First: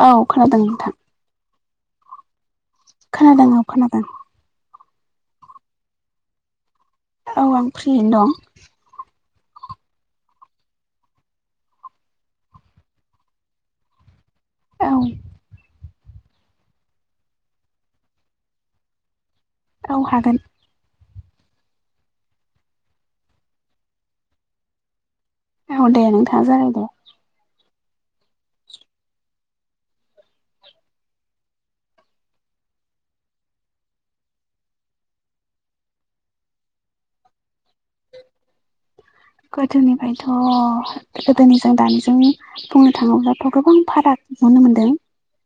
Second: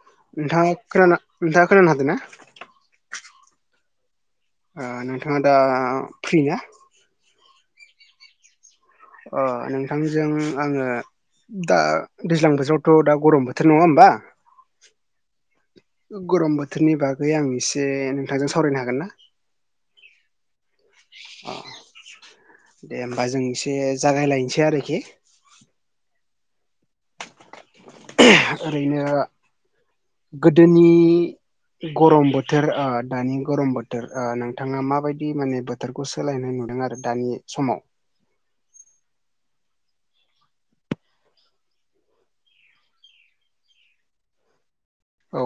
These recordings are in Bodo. औ खोनादों नाथां नोंथां खोना-खोनानो हादोंना खोनादों औ खोनादों नोंथाङा दा फ्रि ना औ आं फ्रियैनो दं अ नोंथांजों आङो दा दैज्लां बोथोरावथ' दा गरम बोथोर नङा होमबा औ गरम बोथोरनि बागै आं एसे नोंथांजों सावरायनो हागोन ना औ हागोन अ दे होनोमबा जों एसे जागायलायनोसै आरोखि औ दे नोंथाङा जागाय दे ओरैनो गोदोनि गरम बोथोर दानि गरम बोथोर नोंथाङा माबायदि माने बोथोर बोथोरखौ सोलायनाय नुदों आरो दानि समाव गोथोनिफ्रायथ' गोदोनि जों दानिजों बुंनो थाङोब्लाथ' गोबां फाराग नुनो मोन्दों। औ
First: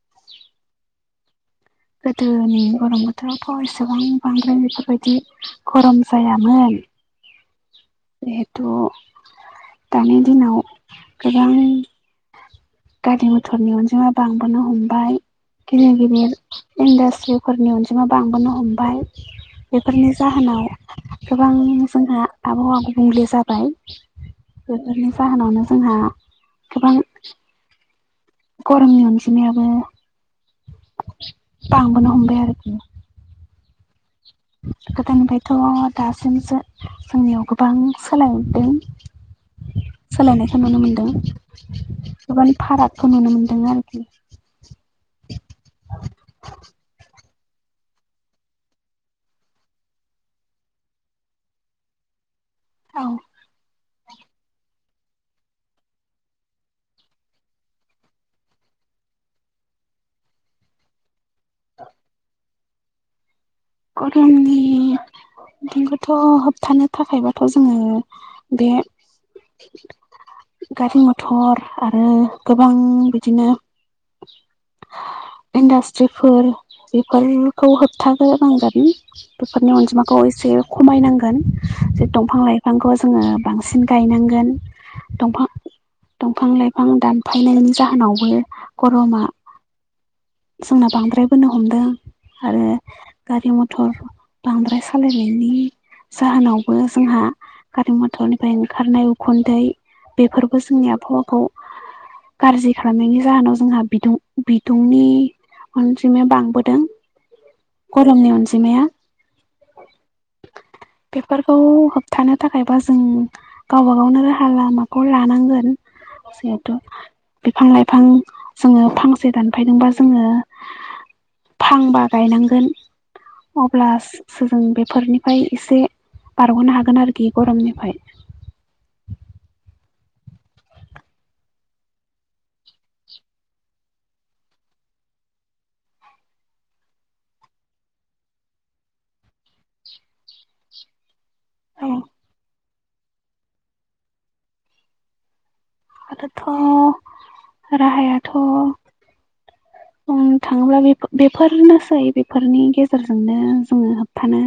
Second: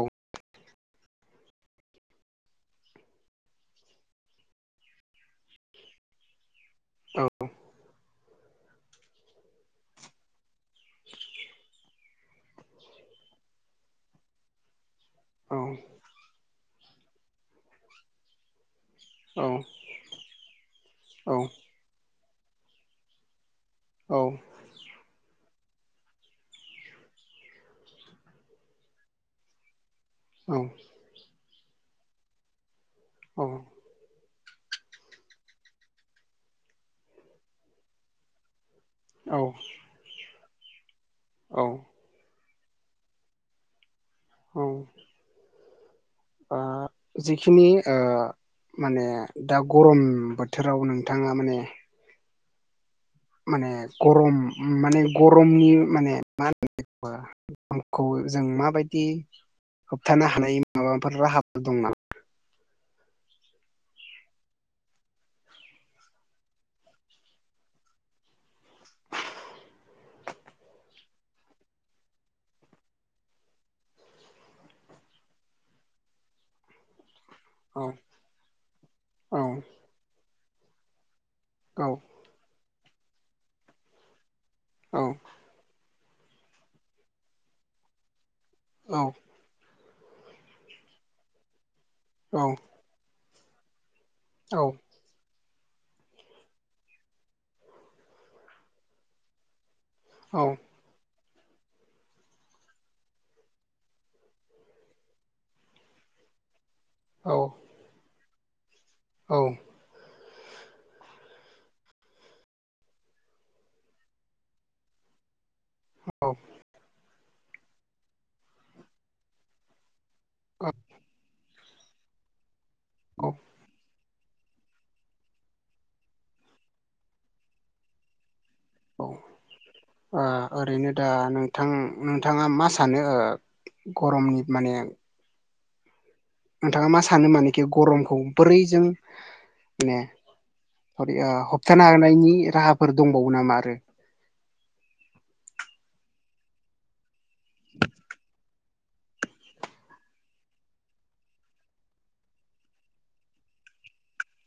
गोदोनि गरम बोथोरावथ' एसेबां बांद्राय बेफोरबायदि गरम जायामोन। औ जिहेथु दानि दिनाव गोबां गारि मथरनि अनजिमा बांबोनो हमबाय औ गिदिर गिदिर इन्डासट्रिफोरनि अनजिमा बांबोनो हमो बेफोरनि जाहोनाव औ गोबां जोंहा आबौ आबौ गुबुंले जाबाय औ बेफोरनि जाहोनावनो जोंहा गोबां गरमनि अनजिमायाबो औ बांबोनो हमबाय आरोखि गोदोनिफ्रायथ' दासिमसो जोंनियाव गोबां सोलायरदों औ। सोलायनायखौ नुनो मोनदों औ गोबानि फारागखौ नुनो मोनदों आरोखि। औ ओ जिखिनि ओ माने दा गरम बोथोराव नोंथाङा माने औ। माने गरम माने गरमनि माने मा होनो बेखौ [unintelligible] खौ जों माबायदि होबथानो हानाय माबाफोर राहाफोर दं नामा? गरमनि बिथिंखौथ' होबथानो थाखायबाथ' जोङो बे गारि मथर आरो गोबां बिदिनो इन्डास्ट्रिफोर बेफोर खौ औ होबथाग्रोनांगोन औ बेफोरनि अनजिमाखौ एसे खमायनांगोन। औ। जे दंफां लाइफांखौ जोङो बांसिन गायनांगोन औ दंफां दंफां लाइफां दानफायनायनि जाहोनावबो औ गरमा जोंना बांद्रायबोनो हमदों औ आरो गारि मथर औ बांद्राय सालायनायनि जाहोनावबो जोंहा गारि मथरनिफ्राय ओंखारनाय उखुन्दै बेफोरबो औ जोंनि आबहावाखौ गारजि खालामनायनि जाहोनाव जोंहा बिदुं बिदुंनि अनजिमाया बांबोदों औ। गरमनि अनजि माया औ। बेफोरखौ होबथानो थाखायबा जों गावबा गावनो राहा लामाखौ लानांगोन। जिहेथु बिफां लाइफां जोङो फांसे दानफायदोंबा जोङो अ फांबा गायनांगोन औ। अब्लासो जों बेफोरनिफ्राय एसे बारग'नो हागोन आरोखि गरमनिफ्राय। औ ओ ओरैनो दा नोंथां नोंथाङा मा सानो गरमनि माने नोंथाङा मा सानो मानेखि गरमखौ बोरैजों माने [unintelligible] होबथानो औ हानायनि राहाफोर दंबावो नामा आरो? आरोथ' राहायाथ' बुंनो थाङोब्ला बेफोरनोसै बेफोरनि गेजेरजोंनो जोङो होबथानो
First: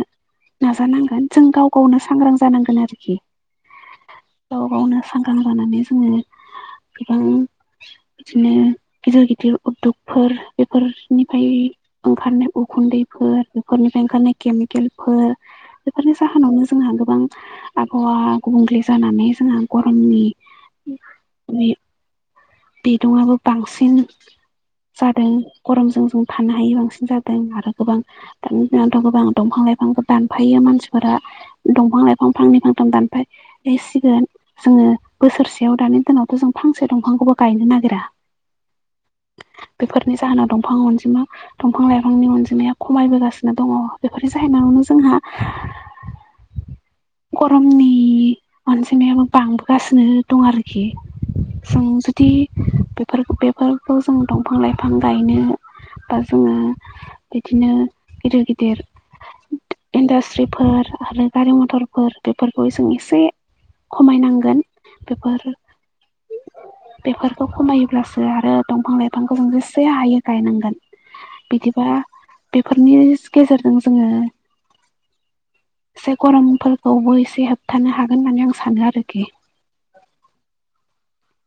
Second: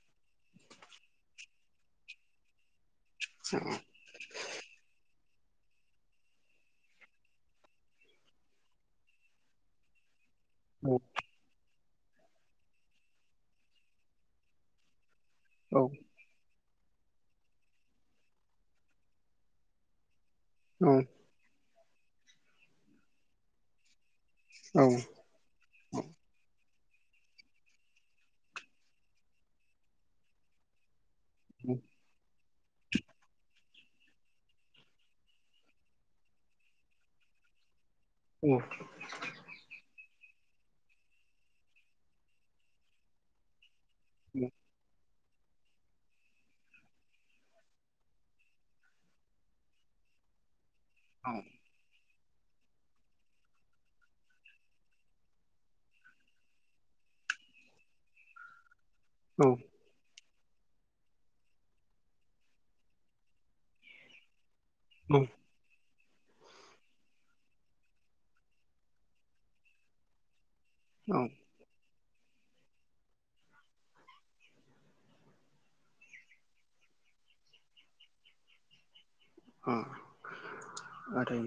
नाजानांगोन जों गाव गावनो सांग्रां जानांगोन आरोखि। औ गाव गावनो सांग्रां जानानै जोङो गोबां बिदिनो गिदिर गिदिर उद्यग फोर औ बेफोरनिफ्राय ओंखारनाय उखुन्दैफोर बेफोरनिफ्राय ओंखारनाय केमिकेलफोर औ। बेफोरनि जाहोनावनो जोंहा गोबां आबहावा गुबुंले जानानै जोंहा गरमनि औ। [unintelligible] बिदुंआबो बांसिन औ। लादों गरमजों जों थानो हायै बांसिन जादों आरो गोबां दान दनाथ' गोबां दंफां लाइफांबो दानफायो मानसिफोरा दंफां लाइ फां फांनै फांथाम दानफाय एसिगोन जोङो बोसोरसेयाव दानि दिनावथ' जों फांसे दंफांखौबो गायनो नागिरा। औ। बेफोरनि जाहोनाव दंफां अनजिमा दंफां लाइफांनि अनजिमाया खमायबोगासिनो दङ। बेफोरनि जाहैनायावनो जोंहा [inaudible] गरमनि अनजिमायाबो बांबोगासिनो दं आरोखि। औ। [unintelligible] दि बेफोर बेफोरखौ जों दंफां लाइफां गायनो बा जोङो बिदिनो गिदिर गिदिर। इन्डास्ट्रिफोर आरो गारि मथरफोर बेफोरखौ जों एसे खमायनांगोन। बेफोर बेफोरखौ खमायोब्लासो आरो दंफां लाइफांखौ जों जेसे हायो गायनांगोन। औ। बिदिबा बेफोरनि गेजेरजों जोङो एसे गरमफोरखौबो एसे होबथानो हागोन होननानै आं सानो आरोखि। अ आरो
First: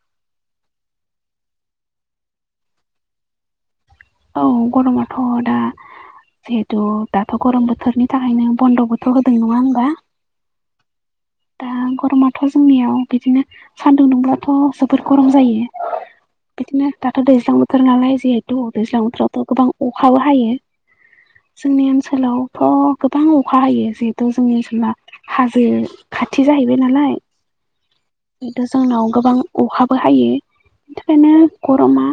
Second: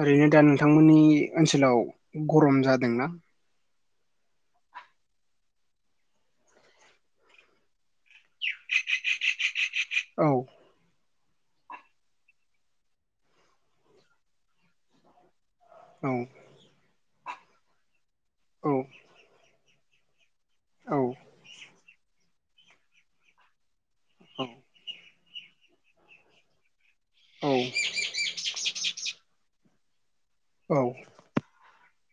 ओरैनो दा नोंथांमोननि ओनसोलाव गरम जादोंना औ गरमाथ' दा जिहेथु दाथ' गरम बोथोरनि थाखायनो बन्द'बोथ' होदों नङा होनबा। औ। दा गरमाथ' जोंनियाव बिदिनो सान्दुं दुंब्लाथ' जोबोर गरम जायो। औ। बिदिनो दाथ' दैज्लां बोथोर नालाय जिहेथु औ दैज्लां बोथोरावथ' गोबां अखाबो हायो। जोंनि ओनसोलावथ' गोबां अखा हायो जिहेथु जोंनि ओनसोला हाजो खाथि जाहैबाय नालाय। औ। बेथ' जोंनाव गोबां अखाबो हायो औ बिनि थाखायनो गरमा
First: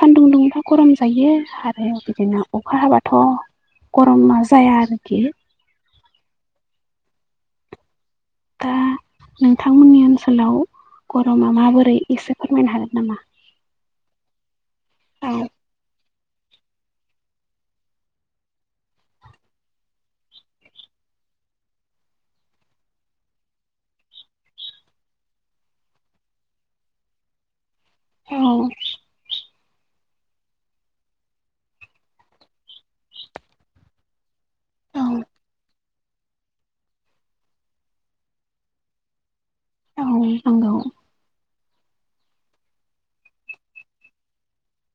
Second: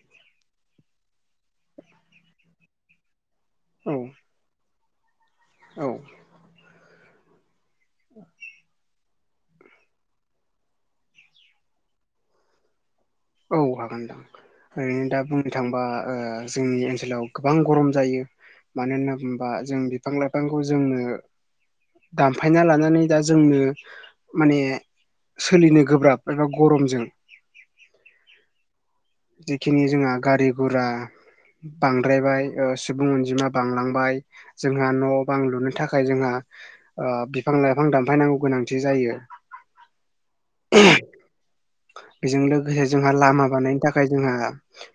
सानदुं दुंबा गरम जायो आरो बिदिनो अखा हाबाथ' गरमा जाया आरोखि। औ। दा नोंथांमोननि ओनसोलाव गरमा माबोरै एसे फोरमायनो हागोन नामा। औ हागोन नोंथां ओरैनो दा औ बुंनो थांबा ओ जोंनि ओनसोलाव गोबां गरम जायो। मानो होनना बुङोबा जों बिफां लाइफांखौ जोंनो दानफायना लानानै दा जोंनो माने सोलिनो गोब्राब एबा गरमजों औ। जिखिनि जोंहा गारि घुरा बांद्रायबाय ओ सुबुं अनजिमा बांलांबाय। जोंहा औ न' बां लुनो थाखाय जोंहा ओ बिफां लाइफां दानफायनांगौ गोनांथि जायो। औ नंगौ। बेजों लोगोसे जोंहा लामा बानायनो थाखाय जोंहा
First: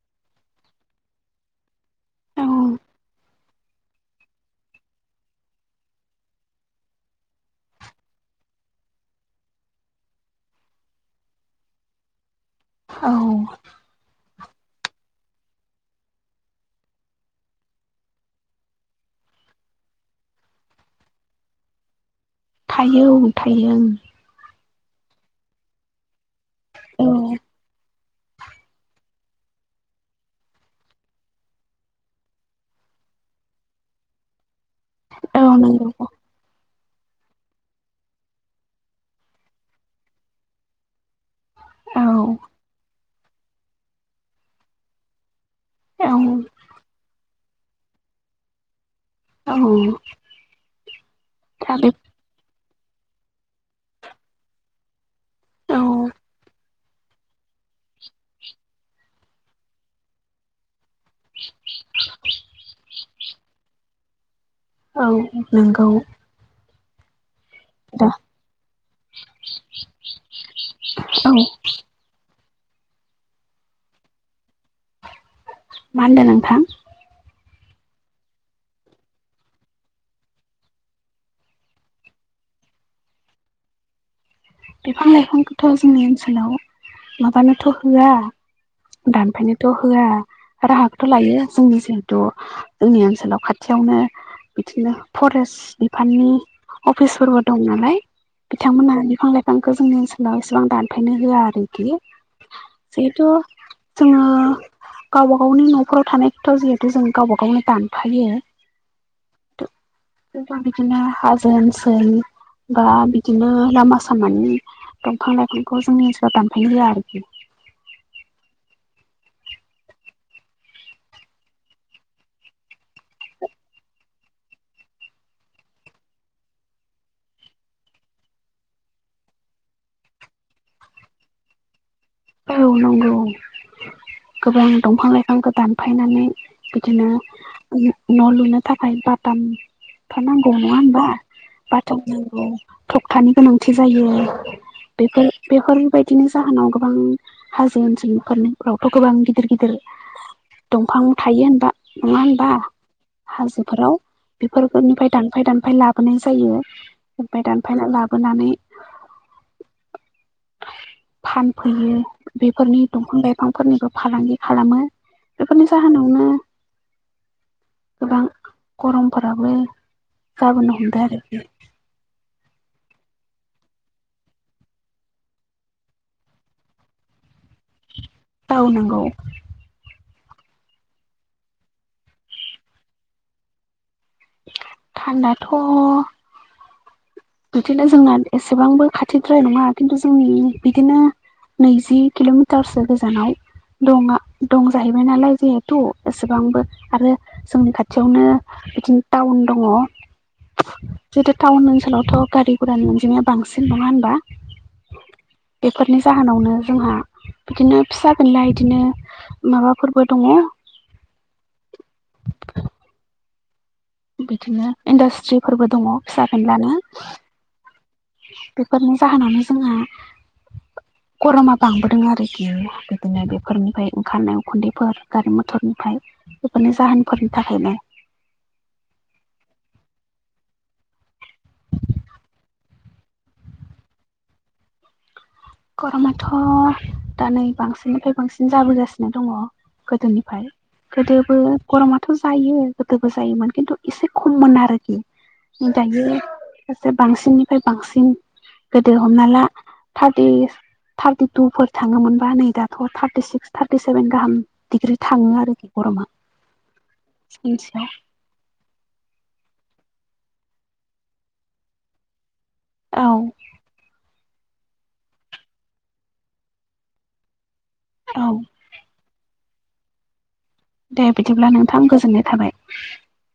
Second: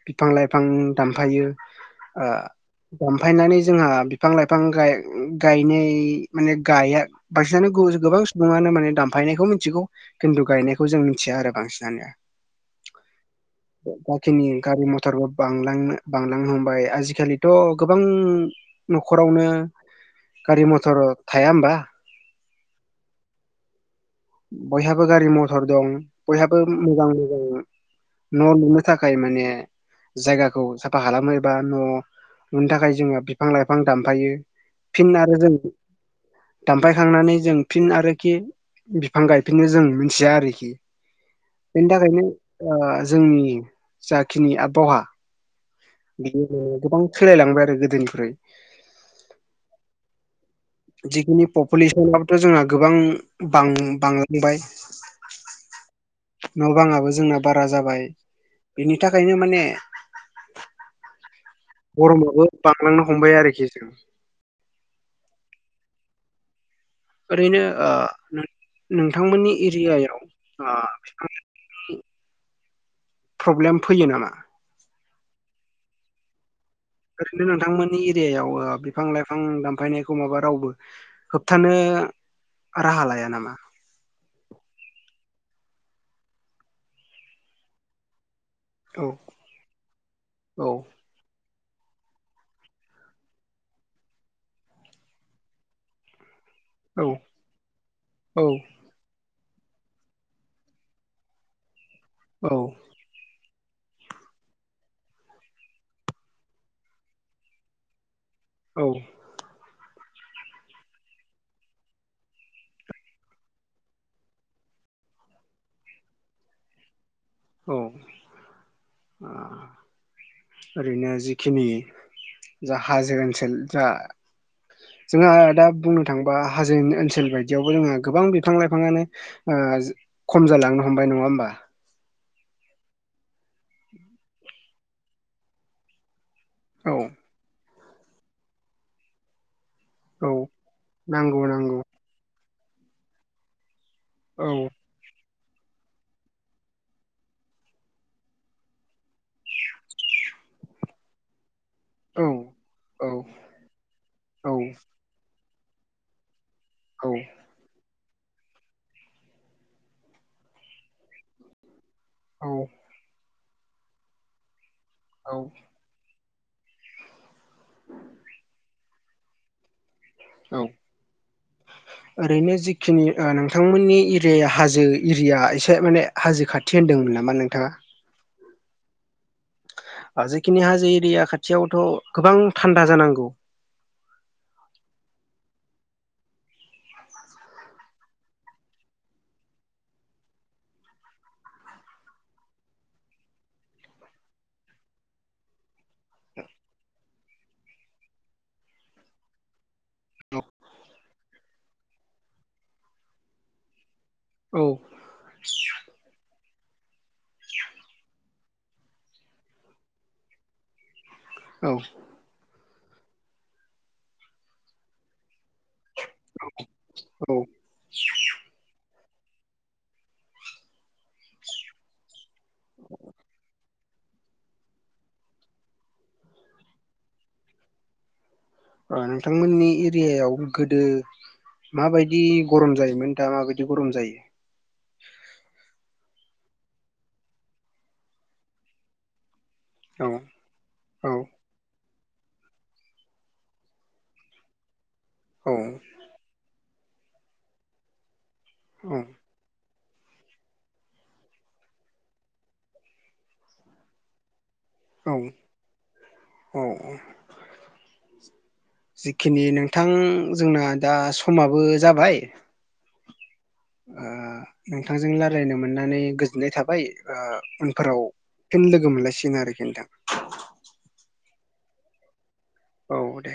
बिफां लाइफां दानफायो ओ औ दामफायनानै जोंहा बिफां लाइफां गाय गायनाय माने गाया बांसिनानो गोबां सुबुङानो माने दानफायनायखौ मिथिगौ खिन्थु गायनायखौ जों मिथिया आरो। बांसिनानो औ। जाखिनि गारि मथरबो बांलांनो बांलांनो हमबाय आजिखालिथ' गोबां न'खरावनो गारि मथर थाया होमबा। थायो औ थायो ओं बयहाबो गारि मथर दं बयहाबो मोजां ओं मोजां न' लुनो थाखाय थाखाय माने जायगाखौ साफा खालामो एबा न' लुनो थाखाय जोङो बिफां लाइफां दानफायो। फिन आरो औ जों औ नंगौ दामफायखांनानै जों फिन आरोखि बिफां गायफिननो जों मिथिया आरोखि। बेनि औ थाखायनो ओ जोंनि जाखिनि आबहावा औ बिदिनो गोबां सोलायलांबाय आरो गोदोनिफ्राय। औ जिखिनि बे पपुलेसनाबोथ' जोंहा गोबां बां-बांलांबाय। औ न' बाङाबो जोंना बारा जाबाय बिनि थाखायनो माने ब गरमाबो बांलांनो हमबाय आरोखि जों औ नोंगौ ओरैनो ओ नोंथांमोननि एरियायाव ओ औ बिफां लाइफां प्रब्लेम फैयो नामा? मा होनदों नोंथां? ओरैनो नोंथांमोननि एरियायाव बिफां लाइफां दानफायनायखौ माबा रावबो होबथानो राहा लाया नामा? बिफां लाइफांखौथ' जोंनि ओनसोलाव माबानोथ' होआ औ दानफायनोथ' होआ औ राहाखौथ' लायो जोंनि जिहेथु जोंनि ओनसोलाव खाथियावनो बिदिनो फरेस्ट बिफाननि औ अफिसफोरबो दं नालाय औ बिथांमोनहा बिफां लाइ फांखौ जोंनि ओनसोलाव एसेबां दानफायनो होआ आरोखि। औ जिहेथु जोङो गावबा गावनि न'फोराव थानाय खोथ' जिहेतु जों गावबा गावनो दानफायो। औ गोबां बिदिनो हाजो ओनसोल बा बिदिनो लामा सामानि दंफां लाइफांखौ जोंनि ओनसोलाव दानफायनो होया आरोखि। औ ओ ओरैनो जिखिनि जा हाजो ओनसोल जा जोंहा दा बुंनो थाङोबा हाजोनि ओनसोल बायदियावबो जोंहा गोबां बिफां लाइफाङानो ओ खम जालांनो हमबाय नङा होमबा। औ नंगौ गोबां दंफां लाइफांखौ दानफायनानै औ बिदिनो न' लुनो थाखाय बाथाम फा औ नांगौ नङा होनबा नांगौ नांगौ बाथाम नांगौ। थखथानि गोनांथि जायो। औ बेफोर बेफोरबायदिनि जाहोनाव गोबां हाजो ओनसोलनि'फोरनिफ्रावथ' गोबां गिदिर गिदिर दंफां थायो होनबा। औ नङा होनबा। हाजोफोराव औ बेफोरनिफ्राय दानफाय दानफाय लाबोनाय जायो ओमफाय दान फायना लाबोनानै फानफैयो। औ बेफोरनि दंफां लाइफांफोरनिबो फालांगि खालामो औ बेफोरनि जाहोनावनो गोबां गरमफोराबो औ जाबोनो हमदों आरो। ओरैनो जिखिनि ओ नोंथांमोननि एरिया हाजो एरिया एसे माने हाजो खाथि होनदोंमोन नामा नोंथाङा। औ नंगौ जेखिनि हाजो एरिया खाथियावथ' गोबां थान्दा जानांगौ। थान्दाथ' बिदिनो जोंना एसेबांबो खाथिद्राय नङा खिन्थु जों बिदिनो नैजि किल'मिटारसो गोजानाव दङा दं जाहैबाय नालाय जे थ' एसेबांबो आरो जोंनि खाथियावनो बिदिनो टाउन दङ औ जितु टाउन ओनसोलावथ' गारि घरानि अनजिमाया बांसिन नङा होनबा? औ फोरनि जाहोनावनो जोंहा बिदिनो फिसा फेनला बिदिनो माबाफोरबो दङ। औ बिदिनो इन्डास्ट्रिफोरबो दङ फिसा फेनलानो। औ बेफोरनि जाहोनावनो जोंहा गरमा बांबोदों आरोखि बिदिनो बेफोरनिफ्राय ओंखारनायाव उखुन्दैफोर गारि मथरनिफ्राय बेफोरनि जाहोनफोरनि थाखायनो नोंथांमोननि एरियायाव गोदो माबायदि गरम जायोमोन दा माबायदि गरम जायो? गरमाथ' दा नै बांसिननिफ्राय बांसिन जाबोगासिनो दङ। औ गोदोनिफ्राय औ गोदोबो गरमाथ' जायो गोदोबो जायोमोन खिन्थु एसे खममोन आरोखि औ दायो ससे बांसिननिफ्राय बांसिन गोदो हमना ला दि थार्टि टुफोर थाङोमोनबा नै दाथ' थार्टि सिक्स थारटि सेभेन गाहाम डिग्रि औ थाङो आरोखि गरमा औ सानसेयाव जिखिनि नोंथां जोंना दा समाबो जाबाय औ नोंथांजों रायलायनो मोननानै गोजोननाय थाबाय उनफोराव औ फिन लोगो मोनलायसिन आरोखि नोंथां। दे बिदिब्ला नोंथां गोजोननाय थाबाय। औ दे